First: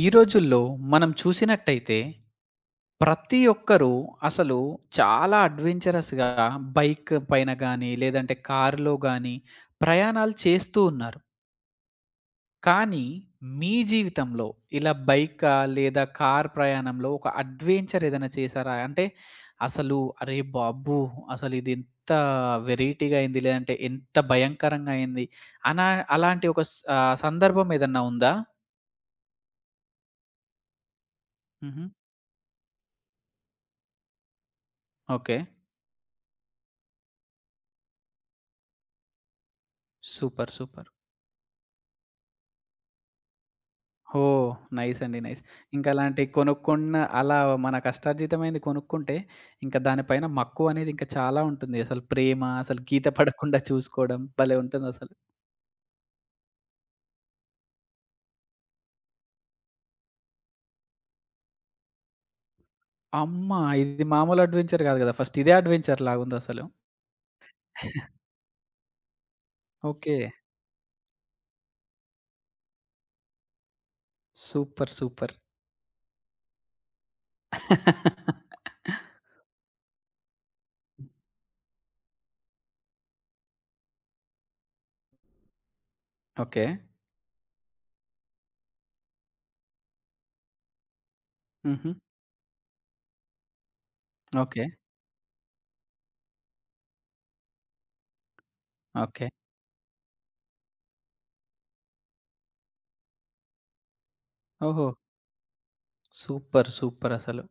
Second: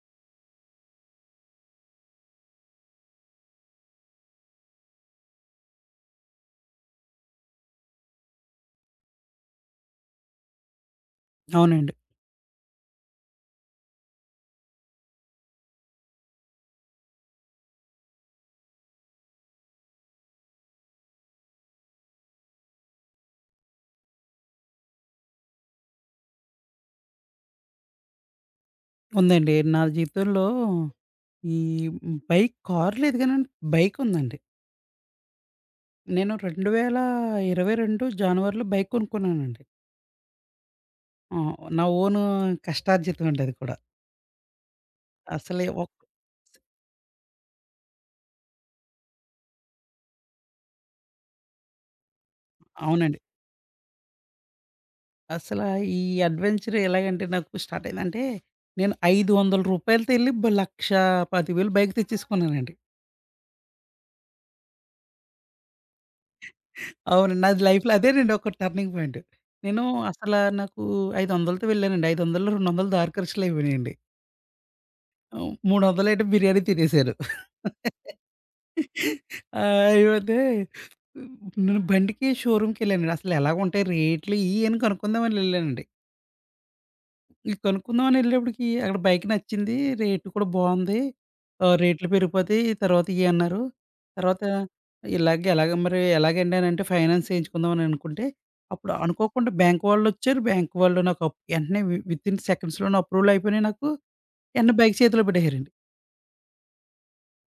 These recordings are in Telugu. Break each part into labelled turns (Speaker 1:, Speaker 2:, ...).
Speaker 1: ఈ రోజుల్లో మనం చూసినట్టయితే ప్రతి ఒక్కరూ అసలు చాలా అడ్వెంచరస్‌గా బైక్ పైన గానీ, లేదంటే కారులో గానీ ప్రయాణాలు చేస్తూ ఉన్నారు.
Speaker 2: అవునండి.
Speaker 1: కానీ మీ జీవితంలో ఇలా బైకా లేదా కార్ ప్రయాణంలో ఒక అడ్వెంచర్ ఏదైనా చేశారా? అంటే అసలు అరే బాబు! అసలు ఇది ఎంత వెరైటీగా అయింది, లేదంటే ఎంత భయంకరంగా అయింది అనా అలాంటి ఒక సందర్భం ఏదన్నా ఉందా?
Speaker 2: ఉందండి. నా జీవితంలో ఈ
Speaker 1: హుహు.
Speaker 2: బైక్, కార్ లేదు గానండి, బైక్ ఉందండి.
Speaker 1: ఓకే.
Speaker 2: నేను 2022 జనవరిలో బైక్ కొనుక్కున్నానండి.
Speaker 1: సూపర్. సూపర్.
Speaker 2: ఆ! నా ఓను కష్టార్జితం అండి అది కూడా.
Speaker 1: ఓహ్! నైస్ అండి. నైస్.
Speaker 2: అసలే
Speaker 1: ఇంకా
Speaker 2: ఒక్
Speaker 1: అలాంటియి కొనుక్కున్న అలా మన కష్టార్జితమైంది కొనుక్కుంటే, ఇంకా దానిపైన మక్కువ అనేది ఇంకా చాలా ఉంటుంది. అసలు ప్రేమ, అసలు గీత
Speaker 2: అవునండి.
Speaker 1: పడకుండా చూసుకోవడం భలే ఉంటుందసలు.
Speaker 2: అసల ఈ అడ్వెంచర్ ఎలాగంటే నాకు స్టార్ట్ అయిందంటే, నేను రూ. 500తో ఎళ్లి 1,10,000 బైక్ తెచ్చేసుకున్నానండి.
Speaker 1: అమ్మా! ఇది మామూలు అడ్వెంచర్ గాదు గదా! ఫస్ట్ ఇదే అడ్వెంచర్ లాగుందసలు.
Speaker 2: అవునండి. నాది లైఫ్‌లో అదేనండి ఒక టర్నింగ్ పాయింట్. నేను
Speaker 1: ఓకే.
Speaker 2: అసల నాకు 500తో వెళ్ళానండి. 500లో 200 దారి ఖర్చులు అయిపోయినాయండి.
Speaker 1: సూపర్. సూపర్.
Speaker 2: హ్మ్. 300 బిర్యానీ తినేసాను. అయిపోతే నేను బండికి షోరూమ్‌కెళ్ళానండి. అసలు ఎలాగుంటాయి రేట్లు ఇయని కనుక్కుందామని ఎళ్ళానండి.
Speaker 1: ఓకే.
Speaker 2: ఈ కనుక్కుందామని ఎళ్ళేప్పటికి అక్కడ బైక్ నచ్చింది. రేటు కూడా బావుంది.
Speaker 1: హుహు.
Speaker 2: రేట్లు పెరిగిపోతాయి తర్వాత ఇయన్నారు. తర్వాత
Speaker 1: ఓకే.
Speaker 2: ఇలాగే ఎలాగ మరి ఎలాగండి అనంటే ఫైనాన్స్ చేయించుకుందామని అనుకుంటే, అప్పుడు
Speaker 1: ఓకే.
Speaker 2: అనుకోకుండా బ్యాంక్ వాళ్ళొచ్చారు. బ్యాంక్ వాళ్ళు నాకు వెంటనే వితిన్ సెకండ్స్‌లోనే అప్రూవల్ అయిపోయినాయి నాకు. వెంటనే
Speaker 1: ఓహో!
Speaker 2: బైక్ చేతిలో పెట్టేసారండి.
Speaker 1: సూపర్. సూపరసలు.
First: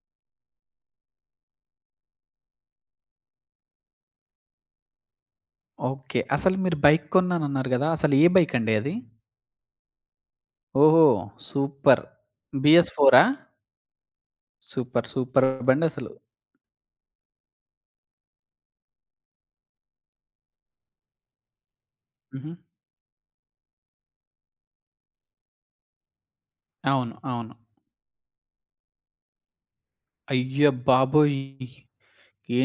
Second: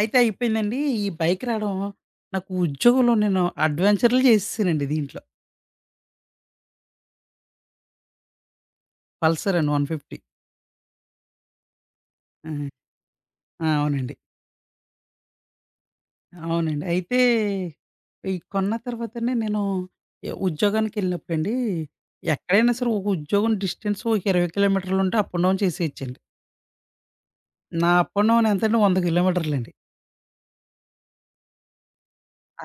Speaker 2: అయితే అయిపోయిందండి. ఈ బైక్ రావడం నాకు ఉద్యోగంలో నేను అడ్వెంచర్‌లు చేసేసానండి దీంట్లో.
Speaker 1: ఓకే. అసలు మీరు బైక్ కొన్నానన్నారు గదా! అసలు ఏ బైకండి అది?
Speaker 2: పల్సర్ అండి 150.
Speaker 1: ఓహో! సూపర్.
Speaker 2: ఆ!
Speaker 1: బీఎస్ ఫోరా?
Speaker 2: ఆ! అవునండి.
Speaker 1: సూపర్. సూపర్ బండసలు.
Speaker 2: అవునండి. అయితే ఈ కొన్న తర్వాతండి నేను ఉద్యోగానికెళ్ళినప్పుడండి
Speaker 1: హుహు.
Speaker 2: ఎక్కడైనా సరే ఒక ఉద్యోగం డిస్టెన్స్ ఒక 20 కిలోమీటర్లుంటే అప్ అండ్ డౌన్ చేసేయొచ్చండి.
Speaker 1: అవును. అవును.
Speaker 2: నా అప్ అండ్ డౌన్ ఎంతండి? 100 కిలోమీటర్లండి.
Speaker 1: అయ్య బాబోయ్!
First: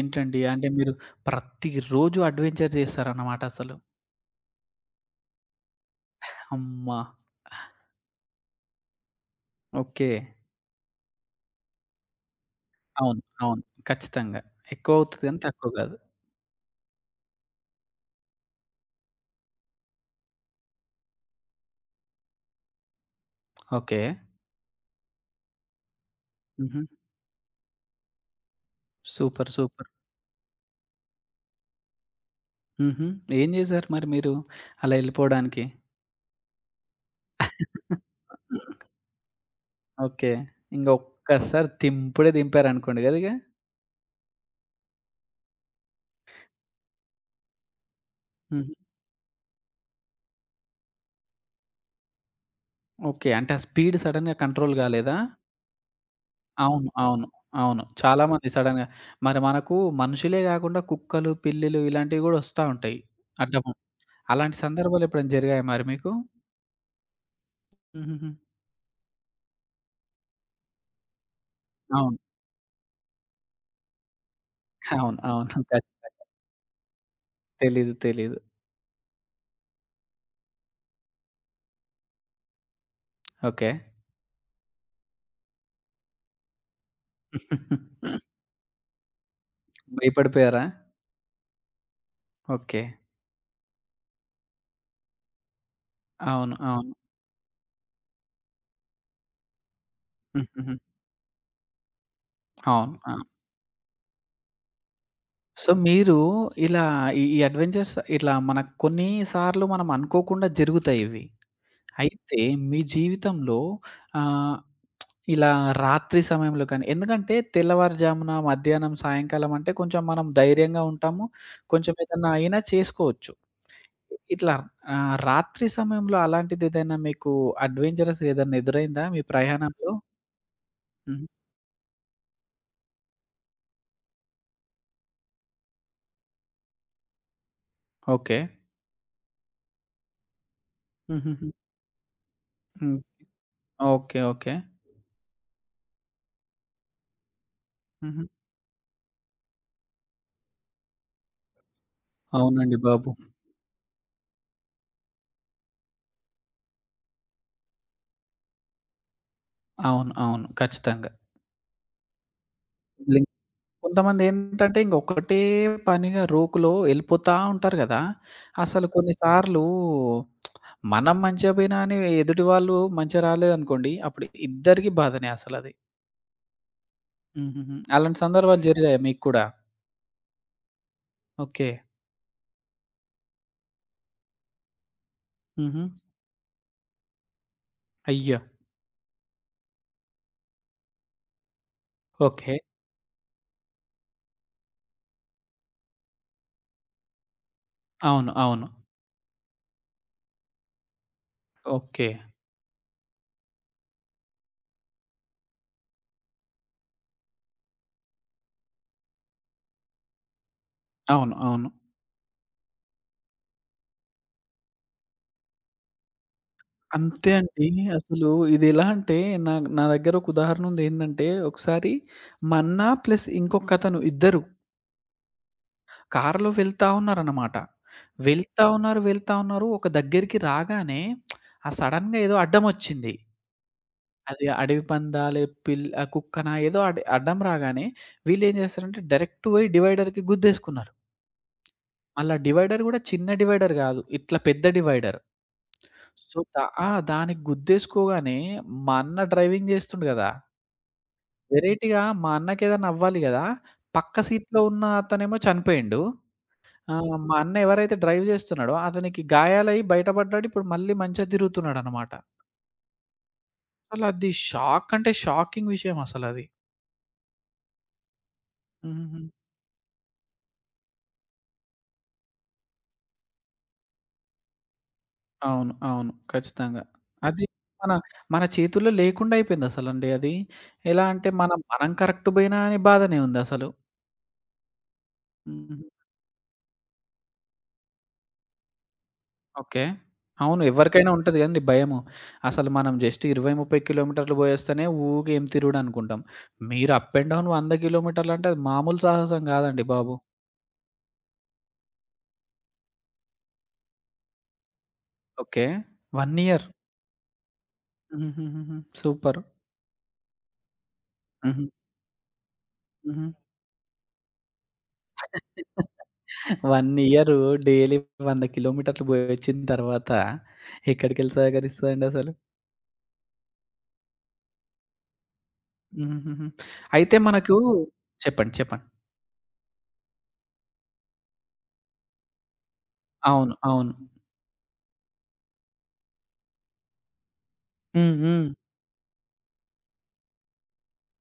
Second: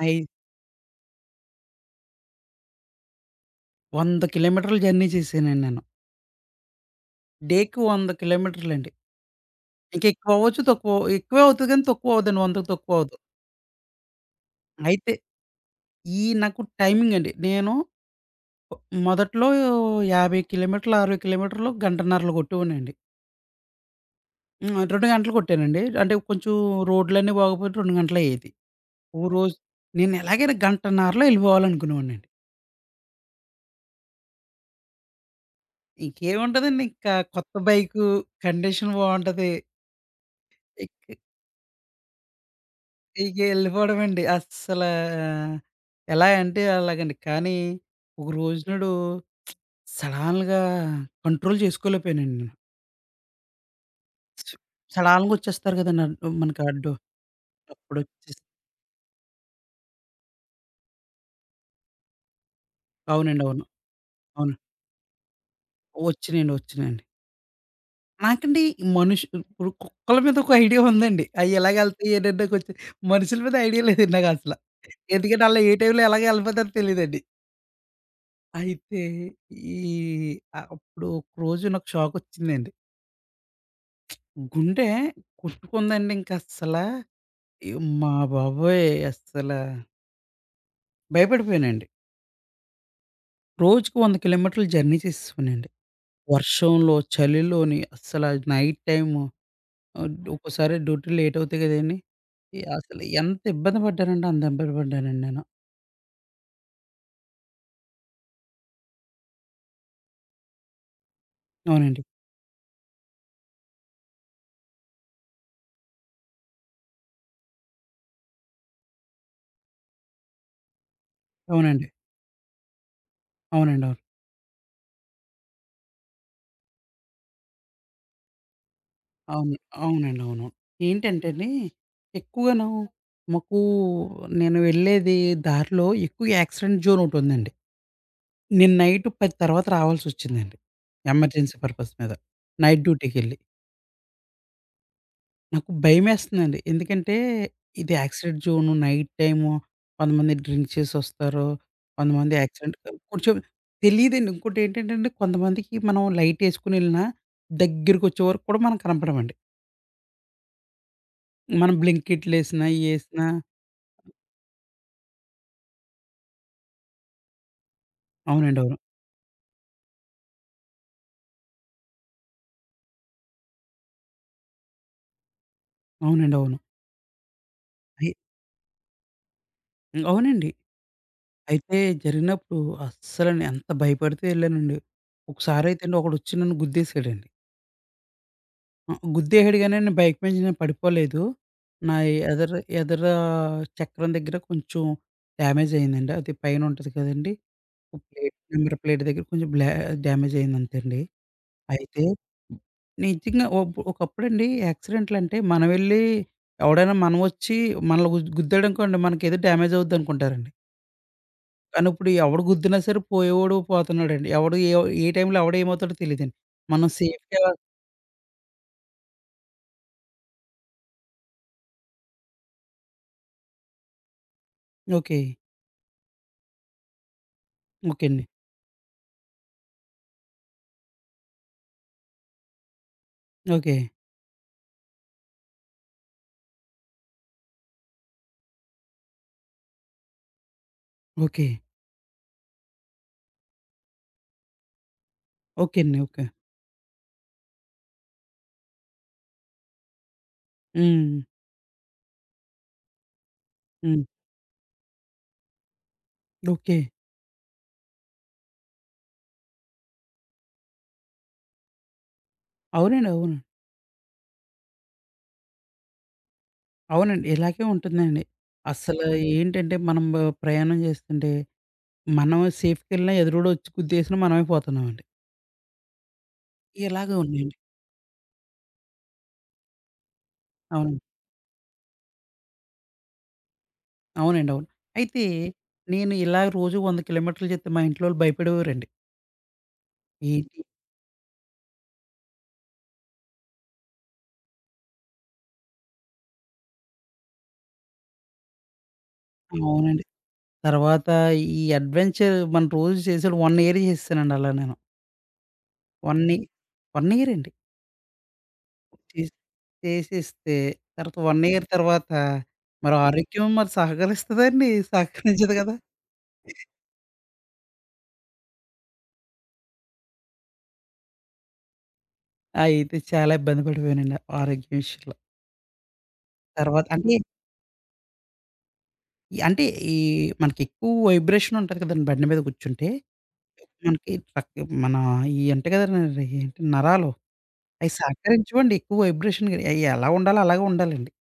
Speaker 2: అయి
Speaker 1: అంటే మీరు ప్రతిరోజు అడ్వెంచర్ చేస్తారన్నమాట అసలు.
Speaker 2: 100 కిలోమీటర్లు జర్నీ చేశానండి నేను.
Speaker 1: అమ్మా!
Speaker 2: డేకి 100 కిలోమీటర్లండి.
Speaker 1: ఓకే.
Speaker 2: ఇంకెక్కువ అవ్వచ్చు, తక్కువ ఎక్కువే అవుతది కానీ తక్కువ అవ్వదండి. 100కి తక్కువ అవ్వదు.
Speaker 1: అవును. అవును. ఖచ్చితంగా.
Speaker 2: అయితే
Speaker 1: ఎక్కువవుతది గానీ తక్కువ కాదు.
Speaker 2: ఈ నాకు టైమింగ్ అండి. నేను మొదట్లో 50 కిలోమీటర్లు, 60 కిలోమీటర్లు గంటన్నరలో కొట్టేవాడినండి.
Speaker 1: ఓకే.
Speaker 2: హ్మ్. 2 గంటలు కొట్టానండి. అంటే కొంచెం
Speaker 1: హుహు.
Speaker 2: రోడ్లన్నీ బాగోపోతే 2 గంటలయ్యేది. ఓ
Speaker 1: సూపర్.
Speaker 2: రోజు
Speaker 1: సూపర్.
Speaker 2: నేను ఎలాగైనా గంటన్నరలో ఎళ్ళిపోవాలనుకునేవాడినండి.
Speaker 1: హుహు. ఏం చేశారు మరి మీరు అలా ఎళ్ళిపోడానికి?
Speaker 2: ఇంకేముంటదండి, ఇంకా కొత్త బైకు, కండిషన్ బావుంటది.
Speaker 1: ఓకే. ఇంగ
Speaker 2: ఇక
Speaker 1: ఒక్కసారి దింపుడే దింపారనుకోండి గదా ఇగ.
Speaker 2: ఇక ఎళ్ళిపోవడమండి. అస్సలా ఎలా అంటే అలాగండి. కానీ ఒక రోజు
Speaker 1: హ్మ్.
Speaker 2: నాడు సడన్‌గా కంట్రోల్ చేసుకోలేకపోయానండి.
Speaker 1: ఓకే. అంటే ఆ స్పీడ్ సడెన్‌గా
Speaker 2: స్
Speaker 1: కంట్రోల్ గాలేదా?
Speaker 2: సడాలుగా వచ్చేస్తారు కదండీ! మనకి
Speaker 1: అవును.
Speaker 2: అడ్డు.
Speaker 1: అవును. అవును. చాలా
Speaker 2: అప్పుడొచ్చేసి
Speaker 1: మంది సడెన్‌గా మరి మనకు మనుషులే గాకుండా కుక్కలు, పిల్లులు ఇలాంటివి గూడా ఒస్తా ఉంటాయి.
Speaker 2: అవునండి. అవును.
Speaker 1: అడ్డము.
Speaker 2: అవును.
Speaker 1: అలాంటి సందర్భాలు ఎప్పుడైనా జరిగాయా మరి మీకు?
Speaker 2: వచ్చినియండి.
Speaker 1: హుహుహు.
Speaker 2: నాకండి ఈ ఇప్పుడు కుక్కల మీద ఒక ఐడియా ఉందండి. అయి ఎలాగెళ్తాయి
Speaker 1: అవును.
Speaker 2: ఏంటంటే, కొంచెం మనుషుల మీద ఐడియా లేదండి నాకసల.
Speaker 1: అవును.
Speaker 2: ఎందుకంటే
Speaker 1: అవును.
Speaker 2: ఆళ్ళు ఏ టైంలో ఎలాగ ఎళ్ళిపోతారో తెలీదండి.
Speaker 1: తెలీదు. తెలీదు.
Speaker 2: అయితే ఈ అప్పుడు ఒకరోజు నాకు షాకొచ్చిందండి.
Speaker 1: ఓకే.
Speaker 2: గుండె కొట్టుకుందండి ఇంకస్సల. అమ్మా బాబోయ్! అస్సల
Speaker 1: భయపడిపోయారా?
Speaker 2: భయపడిపోయానండి.
Speaker 1: ఓకే.
Speaker 2: రోజుకి 100 కిలోమీటర్లు జర్నీ చేసేవాడినండి.
Speaker 1: అవును. అవును.
Speaker 2: వర్షంలో, చలిలోని అస్సల నైట్ టైము, ఆహ్,
Speaker 1: హుహుహు.
Speaker 2: ఒక్కోసారి డ్యూటీలు లేట్ అవుతాయి కదండీ! ఈ
Speaker 1: అవును.
Speaker 2: అసలు
Speaker 1: ఆ!
Speaker 2: ఎంత ఇబ్బంది పడ్డానంటే అంత ఇబ్బంది పడ్డానండి నేను.
Speaker 1: సో, మీరు ఇలా ఈ ఈ అడ్వెంచర్స్ ఇట్లా మనకు కొన్ని సార్లు మనం అనుకోకుండా జరుగుతాయి ఇవి.
Speaker 2: అవునండి.
Speaker 1: అయితే మీ జీవితంలో ఆహ్, ఇలా రాత్రి సమయంలో కానీ ఎందుకంటే తెల్లవారుజామున, మధ్యాహ్నం, సాయంకాలం అంటే కొంచెం మనం ధైర్యంగా ఉంటాము.
Speaker 2: అవునండి.
Speaker 1: కొంచెం ఏదన్నా అయినా చేసుకోవచ్చు.
Speaker 2: అవునండి. అవును.
Speaker 1: ఇట్లా రాత్రి సమయంలో అలాంటిదేదైనా మీకు అడ్వెంచరస్‌గా ఏదన్నా ఎదురైందా మీ
Speaker 2: అవును.
Speaker 1: ప్రయాణంలో?
Speaker 2: అవునండి. అవును.
Speaker 1: హ్మ్.
Speaker 2: ఏంటంటే అండి, ఎక్కువను మాకు నేను వెళ్ళేది దారిలో ఎక్కువ యాక్సిడెంట్ జోన్ ఒకటుందండి.
Speaker 1: ఓకే.
Speaker 2: నేను నైట్ 10 తర్వాత రావాల్సొచ్చిందండి.
Speaker 1: హుహుహు.
Speaker 2: ఎమర్జెన్సీ పర్పస్ మీద. నైట్
Speaker 1: హ్మ్.
Speaker 2: డ్యూటీకెళ్ళి.
Speaker 1: ఓకే. ఓకే.
Speaker 2: నాకు భయమేస్తుందండి. ఎందుకంటే ఇది
Speaker 1: హుహు.
Speaker 2: యాక్సిడెంట్ జోను, నైట్ టైము, కొంతమంది డ్రింక్ చేసొస్తారు. కొంతమంది యాక్సిడెంట్
Speaker 1: అవునండి బాబు.
Speaker 2: కొంచెం తెలీదండి. ఇంకోటేంటంటేండి, కొంతమందికి మనం లైటేసుకొని ఎళ్ళినా దగ్గరికొచ్చే వరకు కూడా మనం కనపడమండి.
Speaker 1: అవును. అవును. ఖచ్చితంగా.
Speaker 2: మనం బ్లింకిట్లేసినా, ఇయేసినా
Speaker 1: కొంతమందేంటంటే ఇంక ఒకటే పనిగా రోకులో ఎళ్ళిపోతా ఉంటారు గదా!
Speaker 2: అవునండి. అవును.
Speaker 1: అసలు కొన్నిసార్లు మనం మంచిగా పోయినా అని ఎదుటి వాళ్ళు మంచిగా రాలేదనుకోండి, అప్పుడు ఇద్దరికీ బాధనే అసలది.
Speaker 2: అవునండి. అవును.
Speaker 1: హుహుహు.
Speaker 2: అయి
Speaker 1: అలాంటి సందర్భాలు జరిగాయా మీకు కూడా?
Speaker 2: అవునండి.
Speaker 1: ఓకే.
Speaker 2: అయితే జరిగినప్పుడు అస్సలండి ఎంత భయపడితే ఎళ్ళానండి.
Speaker 1: హుహు.
Speaker 2: ఒకసారైతే అండి ఒకడొచ్చి నన్ను గుద్దేసాడండి.
Speaker 1: అయ్యో!
Speaker 2: ఆ! గుద్దేసాడు గాని నేను బైక్ మీద నుంచి నేను పడిపోలేదు. నా ఎదర
Speaker 1: ఓకే.
Speaker 2: ఎదర చక్రం దగ్గర కొంచెం డ్యామేజ్ అయిందండి. అది పైన ఉంటది కదండీ!
Speaker 1: అవును. అవును.
Speaker 2: నెంబర్ ప్లేట్ దగ్గర కొంచెం డ్యామేజ్ అయింది అంతే అండి. అయితే
Speaker 1: ఓకే.
Speaker 2: నిజంగా ఒకప్పుడండి యాక్సిడెంట్లంటే మనం వెళ్లి ఎవడైనా మనం వచ్చి మనల్ని గుద్దాడనుకోండి మనకేదో డ్యామేజ్ అవుద్దనుకుంటారండి.
Speaker 1: అవును. అవును.
Speaker 2: కానీ ఇప్పుడు ఎవడు గుద్దినా సరే పోయేవాడు పోతున్నాడండి. ఎవడు ఏ ఏ టైంలో ఎవడు ఏమవుతాడో తెలీదండి. మనం
Speaker 1: అంతే
Speaker 2: సేఫ్‌గా
Speaker 1: అండి. అసలు ఇదెలా అంటే నా నా దగ్గర ఒక ఉదాహరణ ఉందేంటంటే, ఒకసారి 'మన్నా' ప్లస్ ఇంకొకతను ఇద్దరు
Speaker 2: ఓకే.
Speaker 1: కారులో వెళ్తా ఉన్నారనమాట.
Speaker 2: ఓకే అండి.
Speaker 1: వెళ్తా ఉన్నారు, వెళ్తా ఉన్నారు. ఒక దగ్గరికి రాగానే ఆ సడెన్‌గా ఏదో అడ్డమొచ్చింది.
Speaker 2: ఓకే.
Speaker 1: అది అడవి పందాలే, కుక్కనా ఏదో అడ్డం రాగానే వీళ్ళేం చేస్తారంటే డైరెక్ట్ పోయి డివైడర్‌కి గుద్దేసుకున్నారు.
Speaker 2: ఓకే.
Speaker 1: మళ్ళా డివైడర్ గూడా చిన్న డివైడర్ గాదు. ఇట్లా పెద్ద డివైడర్.
Speaker 2: ఓకే అండి. ఓకే.
Speaker 1: సో, దా ఆ! దానికి గుద్దేసుకోగానే మా అన్న డ్రైవింగ్ చేస్తుండు గదా!
Speaker 2: హ్మ్.
Speaker 1: వెరైటీగా మా అన్నకేదైనా అవ్వాలి గదా!
Speaker 2: హ్మ్.
Speaker 1: పక్క సీట్‌లో ఉన్న అతనేమో చనిపోయిండు.
Speaker 2: ఓకే.
Speaker 1: ఆ! మా అన్న ఎవరైతే డ్రైవ్ జేస్తున్నాడో అతనికి గాయాలయ్యి బయటపడ్డాడు. ఇప్పుడు మళ్ళీ మంచిగా తిరుగుతున్నాడనమాట.
Speaker 2: అవునండి. అవును.
Speaker 1: అసలు అది షాక్ అంటే షాకింగ్ విషయం అసలది.
Speaker 2: అవునండి. ఇలాగే ఉంటుందండి. అస్సలు
Speaker 1: హుహుహు.
Speaker 2: ఏంటంటే మనం ప్రయాణం చేస్తుంటే మనం సేఫ్‌కెళ్ళినా ఎదురుడొచ్చి గుద్దేసినా మనమే పోతున్నామండి.
Speaker 1: అవును. అవును. ఖచ్చితంగా.
Speaker 2: ఇలాగే
Speaker 1: అది
Speaker 2: ఉన్నాయండి.
Speaker 1: మన మన చేతుల్లో లేకుండా అయిపోయిందసలండి అది.
Speaker 2: అవును.
Speaker 1: ఎలా అంటే మనం మనం కరెక్ట్ బోయినా అనే బాధనే ఉందసలు.
Speaker 2: అవునండి. అవును. అయితే
Speaker 1: హుహు.
Speaker 2: నేను ఇలా రోజు 100 కిలోమీటర్లు చెప్తే మా ఇంట్లోళ్ళు భయపడేవారండి.
Speaker 1: ఓకే.
Speaker 2: ఏంటి
Speaker 1: అవును. ఎవరికైనా ఉంటది గదండీ భయము. అసలు మనం జస్ట్ 20, 30 కిలోమీటర్లు బోయేస్తేనే ఊకే ఏం తిరుగుడనుకుంటాం. మీరు అప్ అండ్ డౌన్ 100 కిలోమీటర్లంటే అది మామూలు సాహసం గాదండి
Speaker 2: అవునండి.
Speaker 1: బాబు.
Speaker 2: తర్వాత ఈ అడ్వెంచర్ మనం రోజు చేసేది 1 ఇయర్ చేసేసానండి అలా నేను.
Speaker 1: ఓకే.
Speaker 2: 1
Speaker 1: 1
Speaker 2: ఇ
Speaker 1: ఇయర్.
Speaker 2: 1 ఇయర్ అండి.
Speaker 1: హుహుహుహు.
Speaker 2: చేస్
Speaker 1: సూపర్.
Speaker 2: చేసేస్తే తర్వాత 1
Speaker 1: హుహు.
Speaker 2: ఇయర్ తర్వాత మరి
Speaker 1: హుహు.
Speaker 2: ఆరోగ్యం మరి సహకరిస్తదండి. సహకరించదు కదా!
Speaker 1: 1 ఇయరు డైలీ 100 కిలోమీటర్లు పోయొచ్చిన తర్వాత ఎక్కడికెళ్ళి సహకరిస్తదండి అసలు?
Speaker 2: అయితే చాలా ఇబ్బంది పడిపోయానండి ఆరోగ్యం విషయంలో.
Speaker 1: హుహుహుహు.
Speaker 2: తర్వాత అంటే,
Speaker 1: అయితే మనకు చెప్పండి. చెప్పండి.
Speaker 2: ఈ- అంటే ఈ మనకెక్కువ వైబ్రేషన్ ఉంటది కదండీ బండి మీద కూర్చుంటే.
Speaker 1: అవును. అవును.
Speaker 2: మనకి రక్ మన ఇయి ఉంటాయి కదండీ! ఏంటి నరాలు, అయి
Speaker 1: హ్మ్. హ్మ్.
Speaker 2: సహకరించవండి ఎక్కువ వైబ్రేషన్‌కి. అయి ఎలా ఉండాలో అలాగే ఉండాలండి.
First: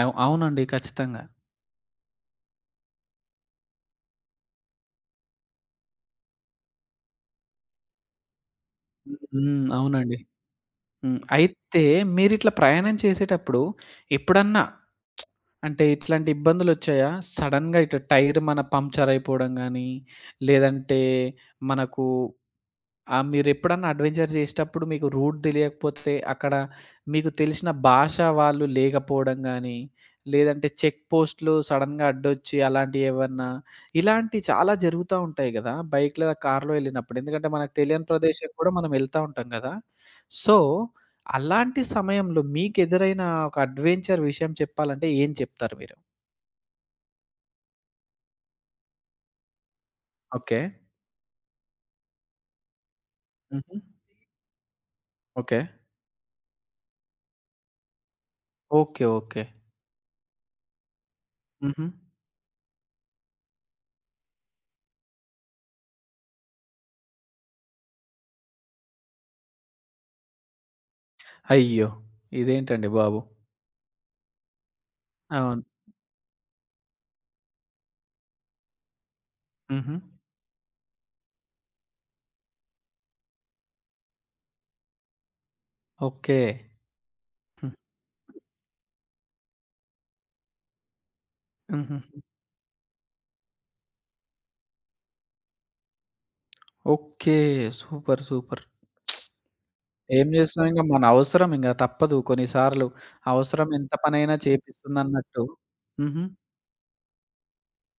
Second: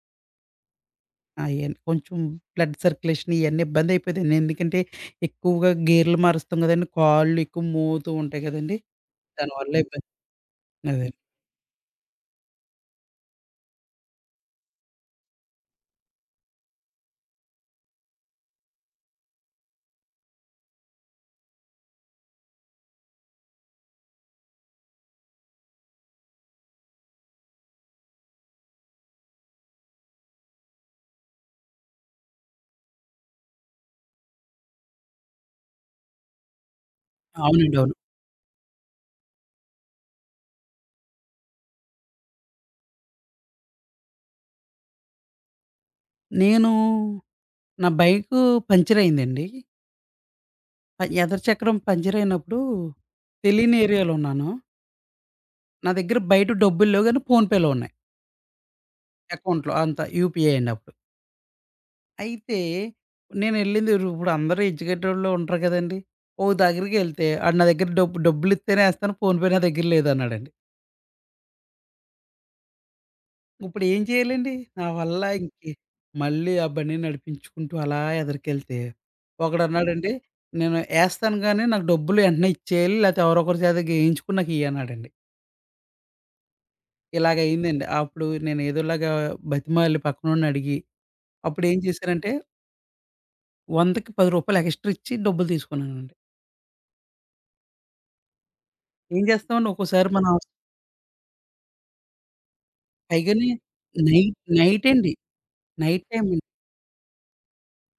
Speaker 1: అవునండి. ఖచ్చితంగా.
Speaker 2: అయన్నీ కొంచెం బ్లడ్ సర్క్యులేషన్ ఇయన్నీ ఇబ్బందయిపోయేదండి. ఎందుకంటే ఎక్కువగా గేర్లు మారుస్తాం గదండీ! కాళ్ళు ఎక్కువ మోగుతూ ఉంటాయి గదండీ!
Speaker 1: హ్మ్.
Speaker 2: దానివల్ల ఇబ్బంది.
Speaker 1: అవునండి.
Speaker 2: అదే.
Speaker 1: హ్మ్. అయితే మీరిట్లా ప్రయాణం చేసేటప్పుడు ఎప్పుడన్నా అంటే ఇట్లాంటి ఇబ్బందులొచ్చాయా? సడెన్‌గా ఇటు టైర్ మన పంక్చర్ అయిపోవడం గానీ, లేదంటే మనకు మీరెప్పుడన్నా అడ్వెంచర్ జేసేటప్పుడు మీకు రూట్ దెలియకపోతే, అక్కడ మీకు తెలిసిన భాష వాళ్ళు లేకపోవడం గానీ, లేదంటే చెక్ పోస్ట్‌లు సడెన్‌గా అడ్డొచ్చి అలాంటియేవన్నా, ఇలాంటియి చాలా జరుగుతా ఉంటాయి గదా! బైక్ లేదా కార్‌లో ఎళ్ళినప్పుడు. ఎందుకంటే, మనకు
Speaker 2: అవునండి. అవును.
Speaker 1: తెలియని ప్రదేశం కూడా మనం వెళ్తా ఉంటాం గదా! సో, అలాంటి సమయంలో మీకెదురైన ఒక అడ్వెంచర్ విషయం చెప్పాలంటే ఏం చెప్తారు మీరు?
Speaker 2: నేను నా బైకు పంచరయిందండి.
Speaker 1: ఓకే.
Speaker 2: ఎదర చక్రం పంచరయినప్పుడు
Speaker 1: హుహు.
Speaker 2: తెలియని ఏరియాలో ఉన్నాను.
Speaker 1: ఓకే.
Speaker 2: నా దగ్గర బయట డబ్బులు లేవు గానీ ఫోన్‌పేలో ఉన్నాయి.
Speaker 1: ఓకే. ఓకే.
Speaker 2: అకౌంట్‌లో అంతా యూపీఐ అండి అప్పుడు.
Speaker 1: హుహు.
Speaker 2: అయితే నేనెళ్ళింది, ఇప్పుడు అందరూ ఎడ్యుకేటెడ్‌లో ఉంటారు గదండీ! ఓ దగ్గరికెళ్తే ఆడు నా దగ్గర డబ్బులిస్తేనే ఎస్తాను ఫోన్‌పే నా దగ్గర లేదన్నాడండి.
Speaker 1: అయ్యో! ఇదేంటండి బాబు!
Speaker 2: ఇప్పుడు ఏం చేయాలండి? నా వల్ల
Speaker 1: అవును.
Speaker 2: ఇంకే మళ్ళీ ఆ బండిని నడిపించుకుంటూ అలా ఎదరికెళ్తే,
Speaker 1: హుహు.
Speaker 2: ఒకడన్నాడండి, "నేను ఏస్తాను గానీ, నాకు డబ్బులు వెంటనే ఇచ్చేయాలి. లేతే ఎవరో ఒకరి చేత గేయించుకొని నాకియ్యి" అన్నాడండి.
Speaker 1: ఓకే. హ్మ్.
Speaker 2: ఇలాగయిందండి. అప్పుడు నేను ఏదోలాగా బతిమాలి పక్కనోడిని అడిగి, అప్పుడేం
Speaker 1: హుహుహు.
Speaker 2: చేశానంటే, 100కి 10 రూపాయలు ఎక్స్‌ట్రా ఇచ్చి డబ్బులు తీసుకున్నానండి.
Speaker 1: ఓకే. సూపర్. సూపర్.
Speaker 2: ఏం చేస్తామండి ఒక్కోసారి
Speaker 1: ఏం
Speaker 2: మనం
Speaker 1: చేస్తాం ఇంక మన అవసరం ఇంక తప్పదు కొన్ని సార్లు.
Speaker 2: పైగాని
Speaker 1: అవసరం ఎంత పనైనా
Speaker 2: నైటండి.
Speaker 1: చేపిస్తుందన్నట్టు.
Speaker 2: నైట్
Speaker 1: హుహు.
Speaker 2: టైమ్ అండి.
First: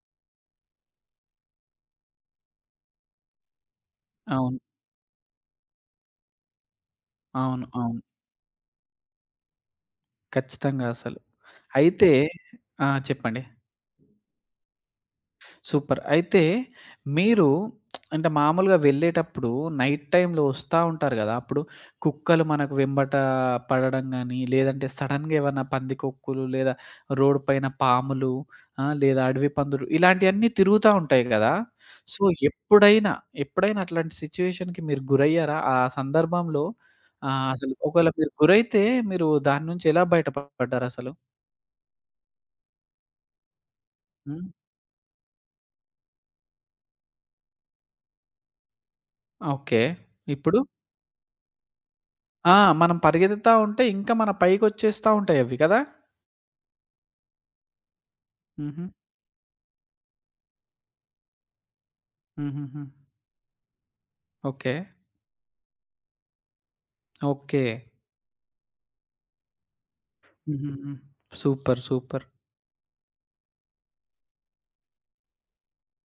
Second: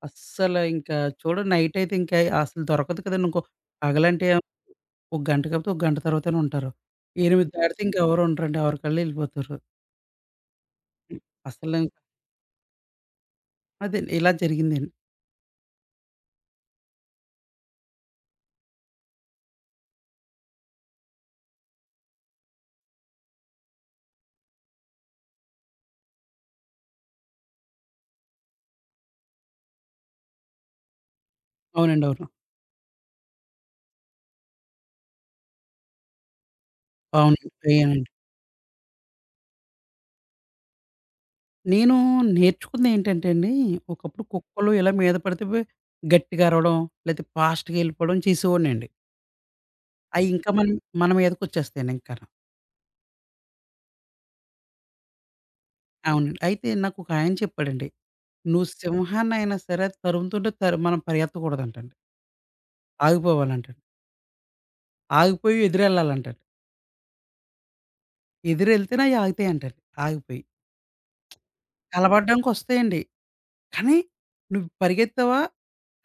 Speaker 2: అస్సలు ఇంకా చూడండి నైటయితే ఇంకా అసలు దొరకదు కదండి. ఇంకో పగలంటే
Speaker 1: అవును.
Speaker 2: ఒక గంట కాకపోతే, ఒక గంట తర్వాతనే ఉంటారు. 8
Speaker 1: అవును.
Speaker 2: దాటితే ఇంక
Speaker 1: అవును.
Speaker 2: ఎవరు ఉండరండి. ఎవరికాళ్ళు ఎళ్ళిపోతారు.
Speaker 1: ఖచ్చితంగా అసలు.
Speaker 2: అసలు
Speaker 1: అయితే ఆ! చెప్పండి.
Speaker 2: అదే ఇలా జరిగిందండి.
Speaker 1: సూపర్. అయితే మీరు అంటే మామూలుగా వెళ్ళేటప్పుడు నైట్ టైమ్‌లో వస్తా ఉంటారు గదా! అప్పుడు కుక్కలు మనకు వెంబట పడడం గాని, లేదంటే సడెన్‌గా ఏమన్నా పందికొక్కులు లేదా రోడ్ పైన పాములు లేదా అడవి పందులు ఇలాంటియన్నీ తిరుగుతా ఉంటాయి గదా!
Speaker 2: అవునండి.
Speaker 1: సో,
Speaker 2: అవును.
Speaker 1: ఎప్పుడైనా, ఎప్పుడైనా అట్లాంటి సిట్యుయేషన్‌కి మీరు గురయ్యారా? ఆ సందర్భంలో
Speaker 2: అవునండి.
Speaker 1: అసలు ఒకవేళ
Speaker 2: అయ్యానండి.
Speaker 1: మీరు గురైతే మీరు దాని నుంచి ఎలా బయట పడ్డారసలు?
Speaker 2: నేను నేర్చుకుందేంటంటే అండి, ఒకప్పుడు
Speaker 1: హ్మ్.
Speaker 2: కుక్కలు ఇలా మీద పడితే గట్టిగా అరవడం, లేతే ఫాస్ట్‌గా ఎళ్ళిపోవడం చేసేవాడినండి.
Speaker 1: ఓకే.
Speaker 2: అయి ఇంకా
Speaker 1: ఇప్పుడు?
Speaker 2: మన మన మీదకొచ్చేస్తాయండి ఇంకాను.
Speaker 1: ఆ! మనం పరిగెత్తుతా ఉంటే ఇంకా మన పైకొచ్చేస్తా ఉంటాయవి కదా!
Speaker 2: అవునండి. అయితే నాకొక ఆయన చెప్పాడండి, "నువ్వు
Speaker 1: హుహు.
Speaker 2: సింహాన్నయినా సరే అది తరుముతుంటే మనం పరిగెత్తకూడదంటండి.
Speaker 1: హుహుహు.
Speaker 2: ఆగిపోవాలంటండి.
Speaker 1: ఓకే.
Speaker 2: ఆగిపోయి ఎదురెళ్ళాలంటండి.
Speaker 1: ఓకే.
Speaker 2: ఎదురెళ్తేనే అయి ఆగుతాయంటండి ఆగిపోయి."
Speaker 1: హుహుహు. సూపర్. సూపర్.
Speaker 2: కలబడ్డానికొస్తాయండి. కానీ నువ్వు పరిగెత్తావా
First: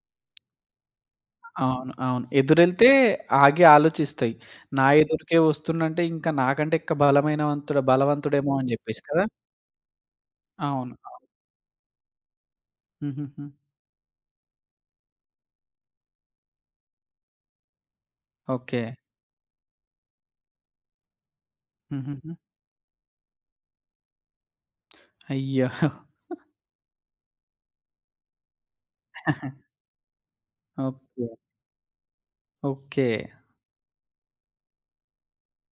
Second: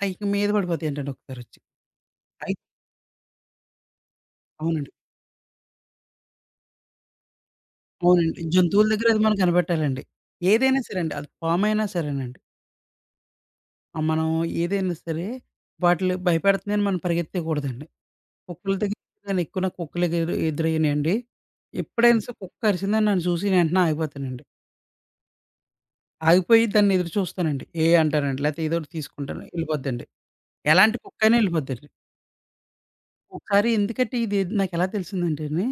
Speaker 2: అయి మీద పడిపోతాయంటండి ఒకసారొచ్చి.
Speaker 1: అవును. అవును.
Speaker 2: అయి
Speaker 1: ఎదురెళ్తే ఆగి ఆలోచిస్తాయి. నా
Speaker 2: అవునండి.
Speaker 1: ఎదురుకే వస్తుండంటే ఇంకా నాకంటే ఇంకా
Speaker 2: అవునండి.
Speaker 1: బలవంతుడేమో అని
Speaker 2: జంతువుల
Speaker 1: జెప్పేసి
Speaker 2: దగ్గర అది
Speaker 1: కదా!
Speaker 2: మనం కనిపెట్టాలండి. ఏదైనా
Speaker 1: అవును.
Speaker 2: సరేండి.
Speaker 1: అవును.
Speaker 2: అది పామయినా సరేనండి.
Speaker 1: హుహుహు.
Speaker 2: మనం ఏదైనా సరే వాటిలి భయపెడుతుందని మనం పరిగెత్తేయకూడదండి. కుక్కల
Speaker 1: ఓకే.
Speaker 2: దగ్గర నేను ఎక్కువ నాకు కుక్కలకి ఎదురయ్యినియండి. ఎప్పుడైనా
Speaker 1: హుహుహు.
Speaker 2: సరే కుక్క కరిసిందని నన్ను చూసి నేను వెంటనే ఆగిపోతానండి.
Speaker 1: అయ్యో!
Speaker 2: ఆగిపోయి దాన్ని ఎదురు చూస్తానండి. ఏ అంటానండి. లేతే ఏదోకటి తీసుకుంటాను. ఎళ్ళిపోద్దండి. ఎలాంటి
Speaker 1: ఓకే.
Speaker 2: కుక్కైనా ఎళ్ళిపోద్దండి.
Speaker 1: ఓకే.
Speaker 2: ఒకసారి ఎందుకంటే ఇది నాకెలా తెలిసిందంటేనే,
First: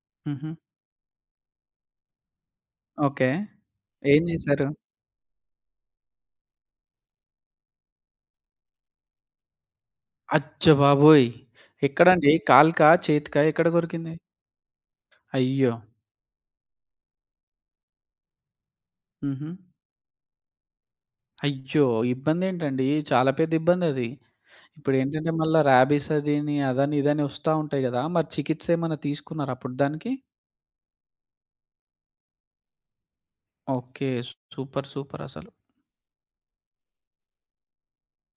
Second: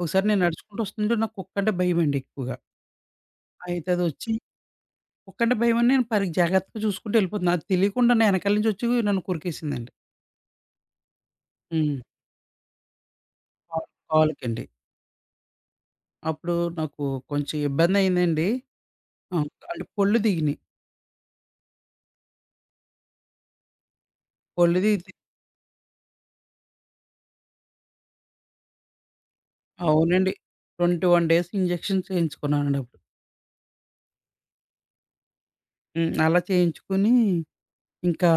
Speaker 2: ఒకసారి నేను
Speaker 1: హుహు.
Speaker 2: నడుచుకుంటూ వస్తుంటే నాకు కుక్కంటే భయమండి ఎక్కువగా.
Speaker 1: ఓకే.
Speaker 2: అయితే
Speaker 1: ఏం
Speaker 2: అదొచ్చి
Speaker 1: జేశారు?
Speaker 2: కుక్కంటే భయమని నేను జాగ్రత్తగా చూసుకుంటూ వెళ్ళిపోతున్నా. అది తెలియకుండా నా ఎనకాల నుంచి వచ్చి నన్ను కొరికేసిందండి.
Speaker 1: అచ్చ బాబోయ్!
Speaker 2: హ్మ్.
Speaker 1: ఎక్కడండి? కాలుకా? చేతికా? ఎక్కడ
Speaker 2: కాలు
Speaker 1: కొరికింది?
Speaker 2: కాలుకండి.
Speaker 1: అయ్యో!
Speaker 2: అప్పుడు నాకు కొంచెం ఇబ్బందయిందండి. ఆ!
Speaker 1: హుహు.
Speaker 2: అంటే పళ్ళు దిగినియి.
Speaker 1: అయ్యో! ఇబ్బందేంటండి? చాలా పెద్ద ఇబ్బందది.
Speaker 2: పళ్ళు దిగితే
Speaker 1: ఇప్పుడేంటంటే మళ్ళా రాబీస్ అదిని, అదని, ఇదని ఒస్తా ఉంటాయి గదా! మరి చికిత్స ఏమన్నా తీసుకున్నారా అప్పుడు దానికి?
Speaker 2: అవునండి. 21 డేస్ ఇంజెక్షన్స్ చేయించుకున్నానండి అప్పుడు.
Speaker 1: ఓకే. సూపర్. సూపరసలు.
Speaker 2: హ్మ్. అలా చేయించుకొని ఇంకా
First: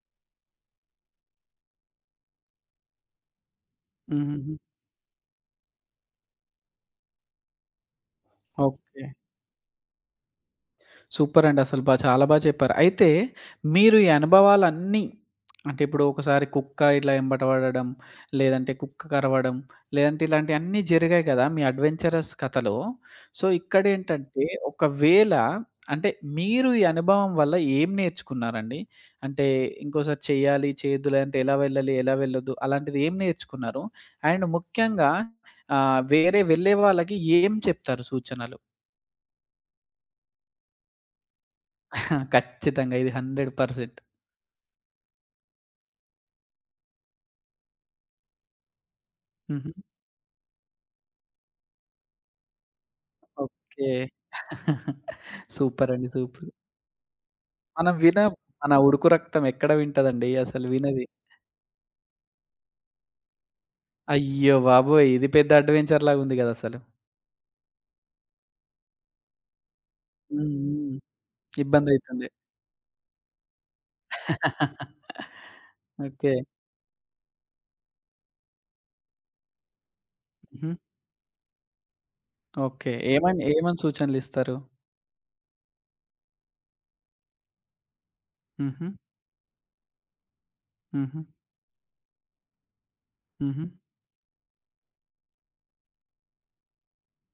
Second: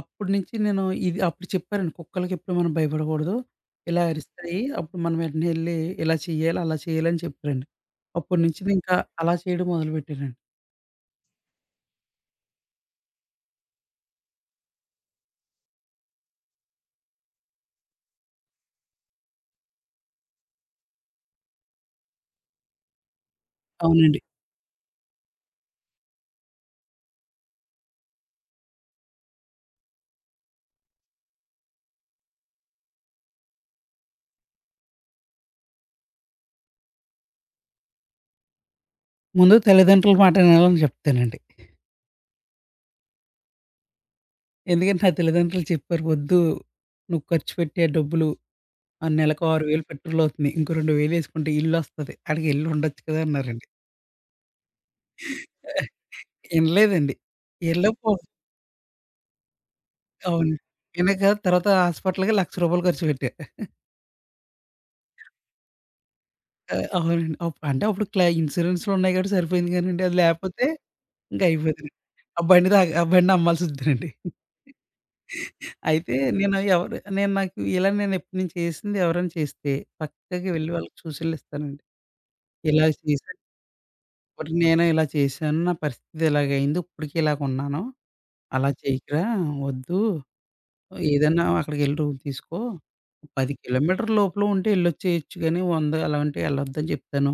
Speaker 2: అప్పటి నుంచి నేను ఇది అప్పుడు చెప్పారండి, కుక్కలకి ఎప్పుడు మనం భయపడకూడదు. ఇలా
Speaker 1: హుహుహు.
Speaker 2: అరుస్తాయి. అప్పుడు మనం వెంటనే ఎళ్లి ఇలా చేయాలి, అలా చేయాలి అని చెప్పారండి. అప్పటి నుంచి నేనింకా
Speaker 1: ఓకే.
Speaker 2: అలా చేయడం మొదలుపెట్టానండి.
Speaker 1: సూపరండి. అసలు చాలా బా చెప్పారు. అయితే మీరు ఈ అనుభవాలన్నీ అంటే ఇప్పుడు ఒకసారి కుక్క ఇట్లా ఎంబట పడడం, లేదంటే కుక్క కరవడం, లేదంటే ఇలాంటియన్నీ జరిగాయి కదా! మీ అడ్వెంచరస్ కథలో. సో,
Speaker 2: అవునండి.
Speaker 1: ఇక్కడేంటంటే ఒకవేళ అంటే మీరు ఈ అనుభవం వల్ల ఏం నేర్చుకున్నారండి? అంటే ఇంకోసారి చేయాలి, చేయొద్దులే అంటే ఎలా వెళ్ళాలి, ఎలా వెళ్ళొద్దు అలాంటిది ఏం నేర్చుకున్నారు? అండ్ ముఖ్యంగా వేరే వెళ్ళే వాళ్ళకి ఏం చెప్తారు సూచనలు?
Speaker 2: ముందు తల్లిదండ్రుల మాట వినాలని చెప్తానండి.
Speaker 1: ఖచ్చితంగా ఇది 100%.
Speaker 2: ఎందుకంటే నా తల్లిదండ్రులు చెప్పారు, "వద్దు, నువ్వు ఖర్చు పెట్టే డబ్బులు ఆ నెలకు
Speaker 1: హుహు.
Speaker 2: 6000 పెట్రోల్ అవుతుంది. ఇంకో 2000 ఎసుకుంటే ఇల్లొస్తది. ఆడికి ఇల్లు ఉండొచ్చు కదా!" అన్నారండి.
Speaker 1: ఓకే. సూపరండి. సూపర్.
Speaker 2: ఇనలేదండి.
Speaker 1: మనం
Speaker 2: ఎళ్ళక
Speaker 1: విన మన ఉడుకు రక్తం ఎక్కడ వింటదండి
Speaker 2: అవును.
Speaker 1: అసలు వినది.
Speaker 2: ఇనక తర్వాత హాస్పిటల్‌కి 1,00,000 రూపాయలు ఖర్చు పెట్టా.
Speaker 1: అయ్యో బాబోయ్! ఇది పెద్ద అడ్వెంచర్ లాగుంది
Speaker 2: ఆ!
Speaker 1: గదసలు.
Speaker 2: అవునండి. అప్పుడు ఇన్స్యూరెన్స్‌లో ఉన్నాయి కాబట్టి సరిపోయింది కానండి. అది
Speaker 1: హ్మ్.
Speaker 2: లేకపోతే
Speaker 1: హ్మ్.
Speaker 2: ఇంక అయిపోయేదండి.
Speaker 1: ఇబ్బందయితుంది.
Speaker 2: ఆ బండి అమ్మాల్సొచ్చేదండి. అయితే
Speaker 1: ఓకే.
Speaker 2: నేను ఎవరు నేను నాకు ఇలా నేను ఎప్పుడు నేను చేసింది ఎవరైనా చేస్తే పక్కకి
Speaker 1: హుహు.
Speaker 2: వెళ్ళి వాళ్ళకి సూచనలిస్తానండి. ఇలా
Speaker 1: ఓకే.
Speaker 2: చేశాను.
Speaker 1: ఏమని ఏమని
Speaker 2: మరి
Speaker 1: సూచనలిస్తారు?
Speaker 2: నేను ఇలా చేశాను. నా పరిస్థితి ఇలాగయింది. ఇప్పటికి ఇలాగున్నాను. అలా
Speaker 1: హుహు.
Speaker 2: చేయకురా, వద్దు.
Speaker 1: హుహు.
Speaker 2: ఏదన్నా అక్కడికెళ్ళి రూట్ తీసుకో. 10
Speaker 1: హుహు.
Speaker 2: కిలోమీటర్ల లోపల ఉంటే ఎళ్ళొచ్చేయొచ్చు గానీ, 100 అలా ఉంటే ఎళ్ళొద్దని జెప్తాను.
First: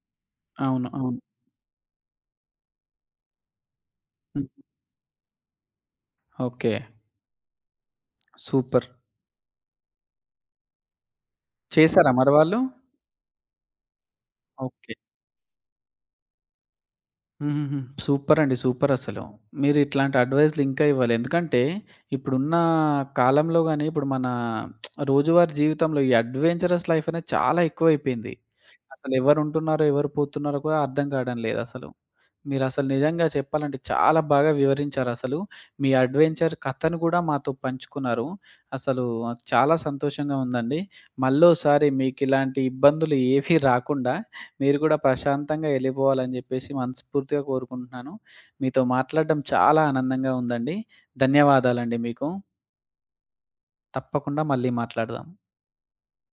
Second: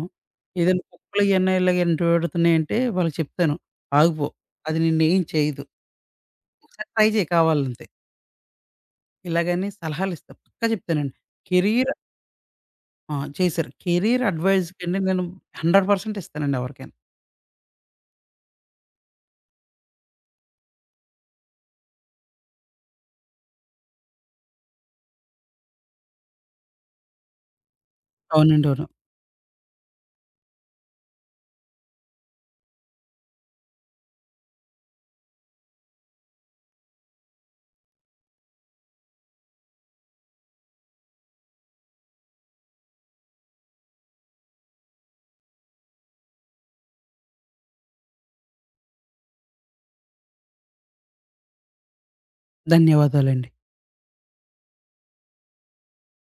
Speaker 2: ఏదైనా
Speaker 1: అవును. అవును.
Speaker 2: కుక్కలు ఇయన్నీ ఇలాగ ఎంట పెడుతున్నాయంటే వాళ్ళకి చెప్తాను, ఆగిపో.
Speaker 1: హ్మ్.
Speaker 2: అది నిన్నేం చేయదు.
Speaker 1: ఓకే.
Speaker 2: ఒకసారి ట్రై చేయి కావాలంతే.
Speaker 1: సూపర్.
Speaker 2: ఇలాగని సలహాలిస్తా. పక్కా చెప్తానండి. కెరీర్
Speaker 1: చేసారా మరి వాళ్ళు?
Speaker 2: ఆ! చేశారు. Career
Speaker 1: okay.
Speaker 2: అడ్వైజ్‌కండి నేను 100% ఇస్తానండి ఎవరికైనా.
Speaker 1: హుహుహు. సూపరండి. సూపరసలు. మీరు ఇట్లాంటి అడ్వైస్‌లు ఇంకా ఇవ్వాలి. ఎందుకంటే ఇప్పుడున్న కాలంలో గాని, ఇప్పుడు మన రోజువారీ జీవితంలో ఈ అడ్వెంచరస్ లైఫ్ అనేది చాలా ఎక్కువైపోయింది.
Speaker 2: అవునండి. అవును.
Speaker 1: అసలు ఎవరుంటున్నారో, ఎవరు పోతున్నారో కూడా అర్థం కావడం లేదసలు. మీరసలు నిజంగా చెప్పాలంటే చాలా బాగా వివరించారసలు. మీ అడ్వెంచర్ కథను గూడా మాతో పంచుకున్నారు. అసలు చాలా సంతోషంగా ఉందండి. మళ్ళోసారి మీకిలాంటి ఇబ్బందులు ఏవీ రాకుండా మీరు కూడా ప్రశాంతంగా ఎళ్ళిపోవాలని జెప్పేసి మనస్ఫూర్తిగా కోరుకుంటున్నాను. మీతో మాట్లాడడం చాలా ఆనందంగా ఉందండి. ధన్యవాదాలండి మీకు.
Speaker 2: ధన్యవాదాలండి.
Speaker 1: తప్పకుండా మళ్ళీ మాట్లాడదాం.